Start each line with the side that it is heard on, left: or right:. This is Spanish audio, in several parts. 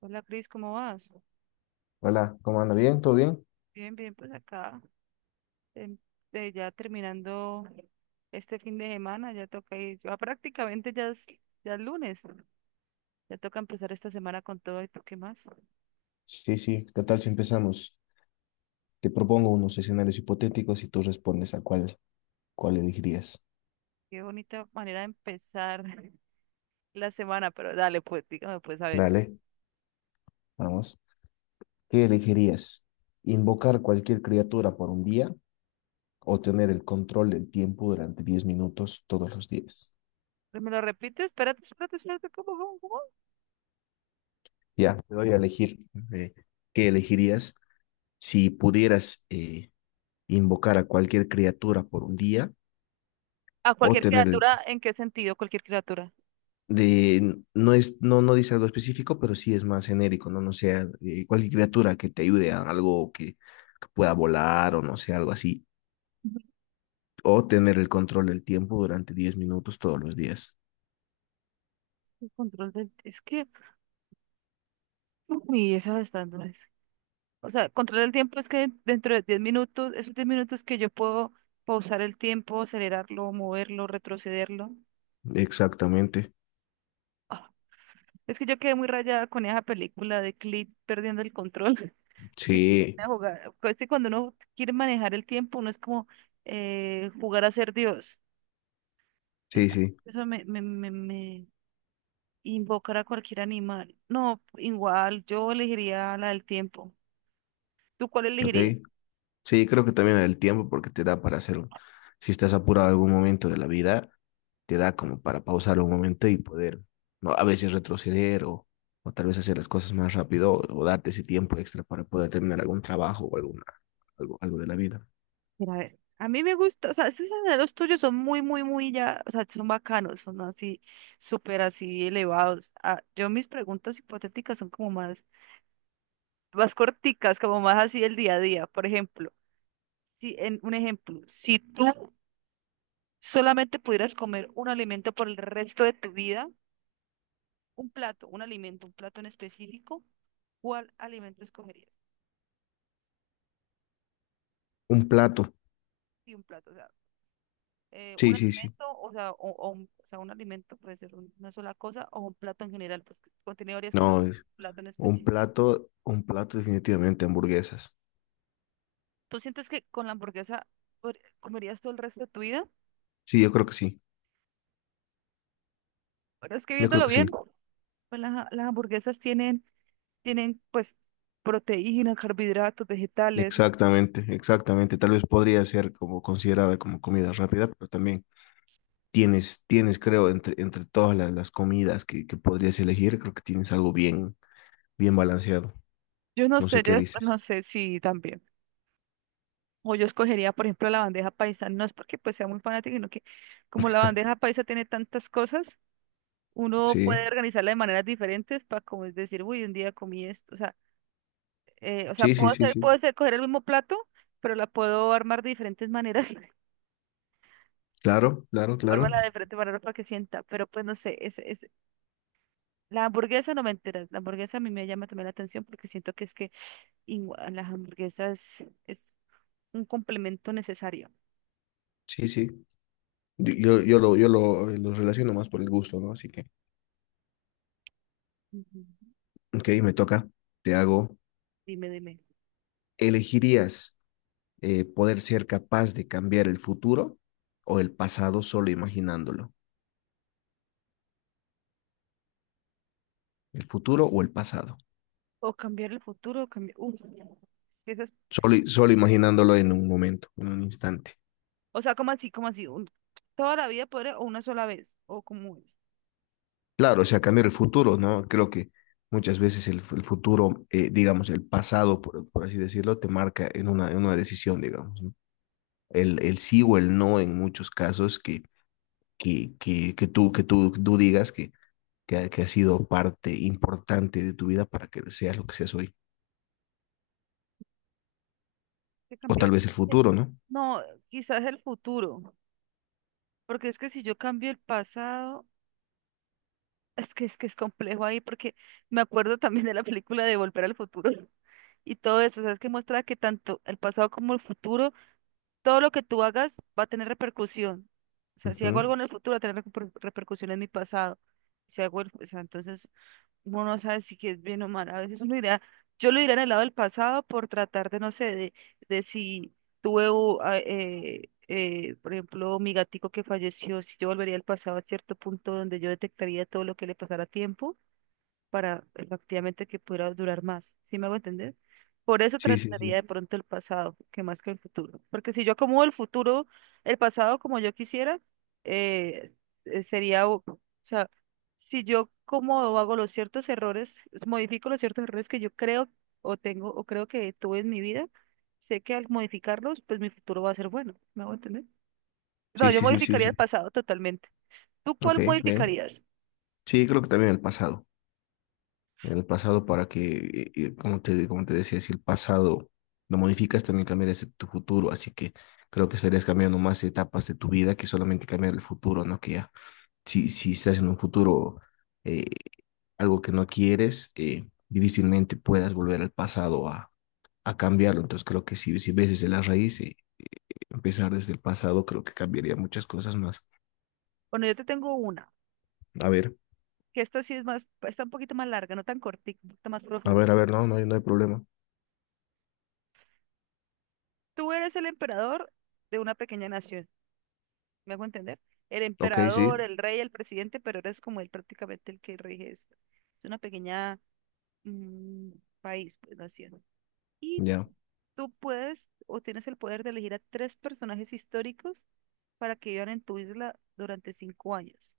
right: Hola Cris, ¿cómo vas?
left: Hola, ¿cómo anda? ¿Bien? ¿Todo bien?
right: Bien, bien, pues acá em, ya terminando este fin de semana, ya toca ir, ya prácticamente ya es lunes, ya toca empezar esta semana con todo. Y tú, ¿qué más?
left: Sí, sí, ¿qué tal si empezamos? Te propongo unos escenarios hipotéticos y tú respondes a cuál elegirías.
right: Qué bonita manera de empezar la semana, pero dale, pues dígame, pues a ver,
left: Dale. Vamos. ¿Qué elegirías? ¿Invocar cualquier criatura por un día o tener el control del tiempo durante 10 minutos todos los días?
right: ¿me lo repites? Espérate, espérate, espérate, ¿cómo, cómo, cómo?
left: Ya, te voy a elegir. eh, ¿Qué elegirías si pudieras invocar a cualquier criatura por un día
right: A
left: o
right: cualquier
left: tener el
right: criatura, ¿en qué sentido? Cualquier criatura.
left: de, no es, no, no dice algo específico, pero sí es más genérico, ¿no? No sea cualquier criatura que te ayude a algo que pueda volar o no sé, algo así. O tener el control del tiempo durante diez minutos todos los días.
right: El control del... Es que, uy, esa está dura. O sea, controlar el tiempo es que dentro de 10 minutos, esos 10 minutos que yo puedo pausar el tiempo, acelerarlo, moverlo, retrocederlo.
left: Exactamente.
right: Ah, es que yo quedé muy rayada con esa película de Click perdiendo el control. que
left: Sí,
right: pues, es que cuando uno quiere manejar el tiempo, uno es como jugar a ser Dios.
left: sí,
right: Entonces,
left: sí.
right: eso me invocará a cualquier animal. No, igual, yo elegiría la del tiempo. ¿Tú cuál
left: Ok.
right: elegirías?
left: Sí, creo que también el tiempo, porque te da para hacer, si estás apurado en algún momento de la vida, te da como para pausar un momento y poder, ¿no? A veces retroceder o tal vez hacer las cosas más rápido o darte ese tiempo extra para poder terminar algún trabajo o algo, algo de la vida.
right: Mira, a ver, a mí me gusta, o sea, esos senderos tuyos son muy, muy, muy ya, o sea, son bacanos, son así, súper así elevados. Ah, yo mis preguntas hipotéticas son como más, más corticas, como más así el día a día. Por ejemplo, si en un ejemplo, si tú solamente pudieras comer un alimento por el resto de tu vida, un plato, un alimento, un plato en específico, ¿cuál alimento escogerías?
left: Un plato,
right: Y un plato, o sea, un
left: sí, sí, sí.
right: alimento, o sea, o sea, un alimento puede ser una sola cosa o un plato en general, pues que contiene varias cosas,
left: No,
right: un
left: es
right: plato en
left: un
right: específico.
left: plato definitivamente hamburguesas.
right: ¿Tú sientes que con la hamburguesa comerías todo el resto de tu vida?
left: Sí, yo creo que sí,
right: Pero es que
left: yo creo
right: viéndolo
left: que sí.
right: bien, pues las hamburguesas tienen, tienen pues proteínas, carbohidratos, vegetales.
left: Exactamente, exactamente. Tal vez podría ser como considerada como comida rápida, pero también tienes, tienes, creo, entre todas las comidas que podrías elegir, creo que tienes algo bien, bien balanceado. No sé
right: Yo
left: qué dices.
right: no sé si también. O yo escogería, por ejemplo, la bandeja paisa. No es porque pues sea muy fanática, sino que como la bandeja paisa tiene tantas cosas, uno puede
left: Sí,
right: organizarla de maneras diferentes para, como es decir, uy, un día comí esto. O sea,
left: sí, sí, sí, sí.
right: coger el mismo plato, pero la puedo armar de diferentes maneras.
left: Claro, claro, claro.
right: Armarla de diferentes maneras para que sienta. Pero pues no sé, es, la hamburguesa no me entera. La hamburguesa a mí me llama también la atención porque siento que es que igual, las hamburguesas es un complemento necesario.
left: Sí, sí. Yo lo relaciono más por el gusto, ¿no? Así que,
right: Ujú.
left: ok, me toca. Te hago.
right: Dime, dime.
left: ¿Elegirías poder ser capaz de cambiar el futuro o el pasado solo imaginándolo? ¿El futuro o el pasado?
right: O cambiar el futuro, o cambiar. Uf,
left: Solo imaginándolo en un momento, en un instante.
right: o sea, toda la vida poder, o una sola vez, o como es.
left: Claro, o sea, cambiar el futuro, ¿no? Creo que muchas veces el futuro, digamos, el pasado, por así decirlo, te marca en una decisión, digamos, ¿no? El sí o el no en muchos casos que tú digas que ha que ha sido parte importante de tu vida para que seas lo que seas hoy.
right: Que
left: O
right: cambiar.
left: tal vez el
right: eh,
left: futuro, ¿no?
right: No, quizás el futuro, porque es que si yo cambio el pasado, es que es complejo ahí, porque me acuerdo también de la película de Volver al Futuro y todo eso, sabes que muestra que tanto el pasado como el futuro, todo lo que tú hagas va a tener repercusión. O sea, si hago algo
left: Ujú.
right: en el futuro, va a tener repercusión en mi pasado. Si hago el, o sea, entonces uno no sabe si que es bien o mal. A veces uno irá, yo lo iré en el lado del pasado por tratar de, no sé, de si por ejemplo, mi gatico que falleció, si yo volvería al pasado a cierto punto donde yo detectaría todo lo que le pasara a tiempo para efectivamente que pudiera durar más, ¿sí me hago entender? Por eso
left: Sí, sí,
right: trataría de
left: sí.
right: pronto el pasado, que más que el futuro, porque si yo acomodo el futuro, el pasado como yo quisiera, eh, sería, o sea, si yo acomodo, hago los ciertos errores, modifico los ciertos errores que yo creo o tengo o creo que tuve en mi vida, sé que al modificarlos, pues mi futuro va a ser bueno, ¿me hago entender? No,
left: Sí,
right: yo
left: sí, sí, sí,
right: modificaría el
left: sí.
right: pasado totalmente. ¿Tú
left: Ok,
right: cuál
left: bien.
right: modificarías?
left: Sí, creo que también el pasado. El pasado para que, como te decía, si el pasado lo modificas, también cambias tu futuro. Así que creo que estarías cambiando más etapas de tu vida que solamente cambiar el futuro, ¿no? Que ya, si estás en un futuro, eh, algo que no quieres, difícilmente puedas volver al pasado a cambiarlo. Entonces creo que si ves desde la raíz, empezar desde el pasado, creo que cambiaría muchas cosas más.
right: Bueno, yo te tengo una.
left: A ver,
right: Que esta sí es más, está un poquito más larga, no tan cortita, un poquito más
left: a
right: profunda.
left: ver, a ver, no, no hay, no hay problema.
right: Tú eres el emperador de una pequeña nación, ¿me hago entender? El
left: Ok,
right: emperador,
left: sí,
right: el rey, el presidente, pero eres como él prácticamente el que rige eso. Es una pequeña mm, país, pues, nación. Y
left: ya.
right: tú puedes, o tienes el poder de elegir a 3 personajes históricos para que vivan en tu isla durante 5 años,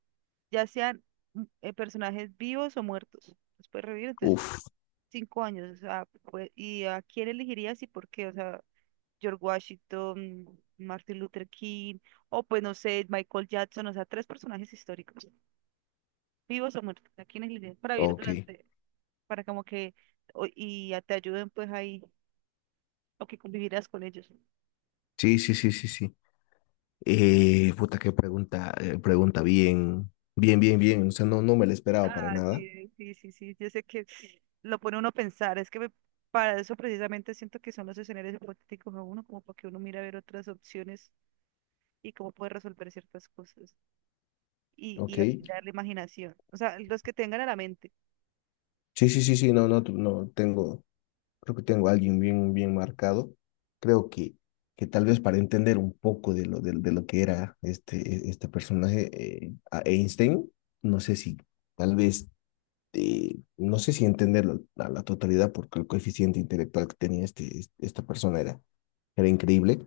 right: ya sean personajes vivos o muertos. Los puedes revivir, entonces
left: Uf,
right: 5 años, o sea, pues, ¿y a quién elegirías y por qué? O sea, George Washington, Martin Luther King, o pues no sé, Michael Jackson, o sea, 3 personajes históricos, vivos o muertos, ¿a quién elegirías para vivir
left: ok.
right: durante, para como que, te ayuden pues ahí, o que convivieras con ellos?
left: Sí, sí, sí, sí, sí. Puta, qué pregunta, pregunta bien, bien, bien, bien. O sea, no, no me la esperaba para
right: Ah,
left: nada.
right: sí, sí, sí, sí, yo sé que lo pone uno a pensar, para eso precisamente siento que son los escenarios hipotéticos a uno, como para que uno mire a ver otras opciones y cómo puede resolver ciertas cosas. Y
left: Ok.
right: afinar la imaginación. O sea, los que tengan a la mente.
left: Sí, sí, sí, sí, no, no, tu- no, tengo, creo que tengo a alguien bien, bien marcado. Creo que tal vez para entender un poco de lo que era este, e- este personaje, a Einstein, no sé si, tal vez, no sé si entenderlo a la totalidad, porque el coeficiente intelectual que tenía este, este- esta persona era, era increíble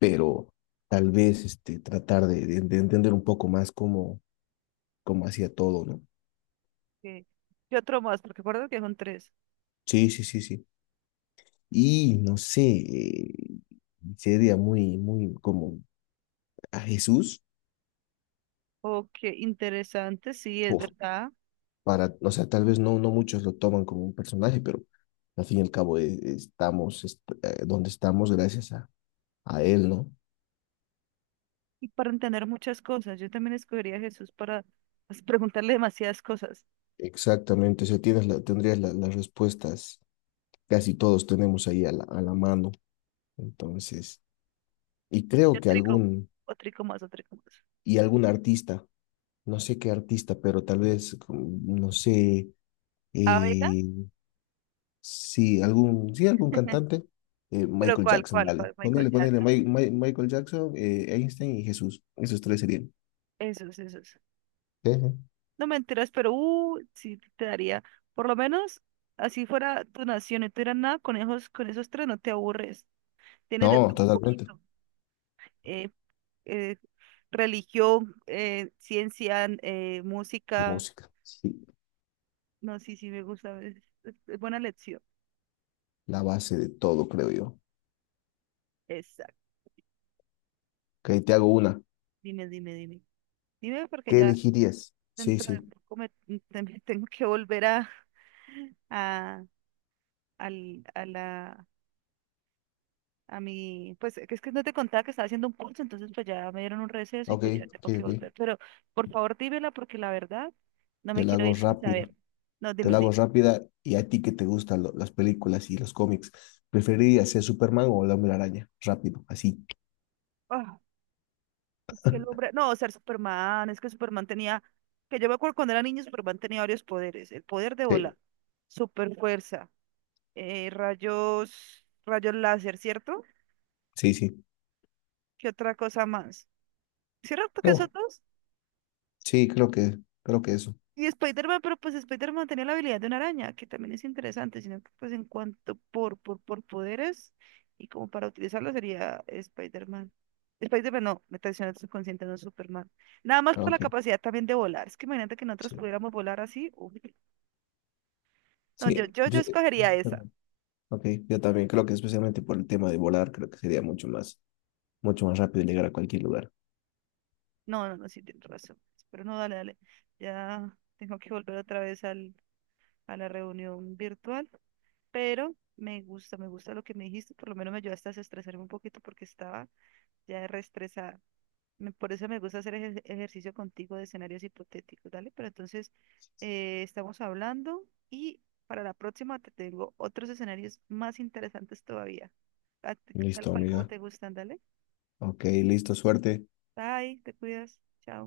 left: pero tal vez este, tratar de entender un poco más cómo, cómo hacía todo, ¿no?
right: Que ¿Qué otro más? Porque recuerdo que son 3.
left: Sí, sí, sí, sí. Y no sé, sería muy, muy como a Jesús,
right: Oh, qué interesante, sí, es
left: o
right: verdad.
left: para, o sea, tal vez no, no muchos lo toman como un personaje, pero al fin y al cabo estamos est- donde estamos gracias a Él, ¿no?
right: Y para entender muchas cosas. Yo también escogería a Jesús para, pues, preguntarle demasiadas cosas.
left: Exactamente, o sea, tendrías las respuestas, casi todos tenemos ahí a la mano, entonces, y creo
right: Yo
left: que
right: trico,
left: algún
right: o trico más, o trico más.
left: y algún artista, no sé qué artista, pero tal vez, no sé,
right: Ah, venga.
left: eh, sí, algún cantante,
right: Pero
left: Michael
right: ¿cuál,
left: Jackson,
right: cuál,
left: vale.
right: cuál? Michael
left: Ponele, ponele,
right: Jackson.
left: Mi- Mi- Michael Jackson, Einstein y Jesús, esos tres serían.
right: Esos, esos.
left: Sí, sí.
right: No, mentiras, pero sí te daría. Por lo menos, así fuera tu nación y tú eras nada, con esos 3 no te aburres. Tienes de todo
left: No,
right: un
left: totalmente,
right: poquito. eh, eh, Religión, ciencia,
left: de
right: música.
left: música, sí,
right: No, sí, sí, me gusta. Es buena lección.
left: la base de todo, creo yo.
right: Exacto.
left: Ok, te hago una,
right: Dime, dime, dime. Dime, porque
left: ¿qué
right: ya
left: elegirías? Sí,
right: dentro de
left: sí,
right: poco me, también tengo que volver a, a la... A mi, pues es que no te contaba que estaba haciendo un curso, entonces pues ya me dieron un receso y
left: ok,
right: pues ya
left: ok,
right: tengo que
left: ok,
right: volver. Pero por favor dímela porque la verdad no me
left: te la
right: quiero
left: hago
right: ir sin
left: rápido.
right: saber. No,
left: Te
right: dime,
left: la hago rápida y a ti que te gustan las películas y los cómics, ¿preferirías ser Superman o el Hombre Araña? Rápido, así.
right: dime. Es que el hombre, no, o sea, Superman, es que Superman tenía, que yo me acuerdo cuando era niño, Superman tenía varios poderes, el poder de
left: Sí,
right: volar, super fuerza, rayos, rayos láser, ¿cierto?
left: sí, sí.
right: ¿Qué otra cosa más? ¿Cierto que esos
left: Oh,
right: dos?
left: sí, creo que eso.
right: Y Spider-Man, pero pues Spider-Man tenía la habilidad de una araña, que también es interesante, sino que pues en cuanto por poderes y como para utilizarlo sería Spider-Man. Spider-Man no, me traiciona el subconsciente, no, Superman. Nada más
left: Ah,
right: por la
left: ok,
right: capacidad también de volar. Es que imagínate que nosotros
left: sí,
right: pudiéramos volar así. Uy. No,
left: sí.
right: yo
left: Yo-
right: escogería esa.
left: ok, yo también creo que especialmente por el tema de volar, creo que sería mucho más rápido llegar a cualquier lugar.
right: No, no, no, sí, tienes razón. Pero no, dale, dale. Ya tengo que volver otra vez al, a la reunión virtual. Pero me gusta lo que me dijiste. Por lo menos me ayudaste a desestresarme un poquito porque estaba ya reestresada. Por eso me gusta hacer ejercicio contigo de escenarios hipotéticos, ¿dale? Pero entonces estamos hablando y para la próxima te tengo otros escenarios más interesantes todavía, a- tal
left: Listo,
right: cual como
left: amiga.
right: te gustan, ¿dale?
left: Ok, listo, suerte.
right: Bye, te cuidas, chao.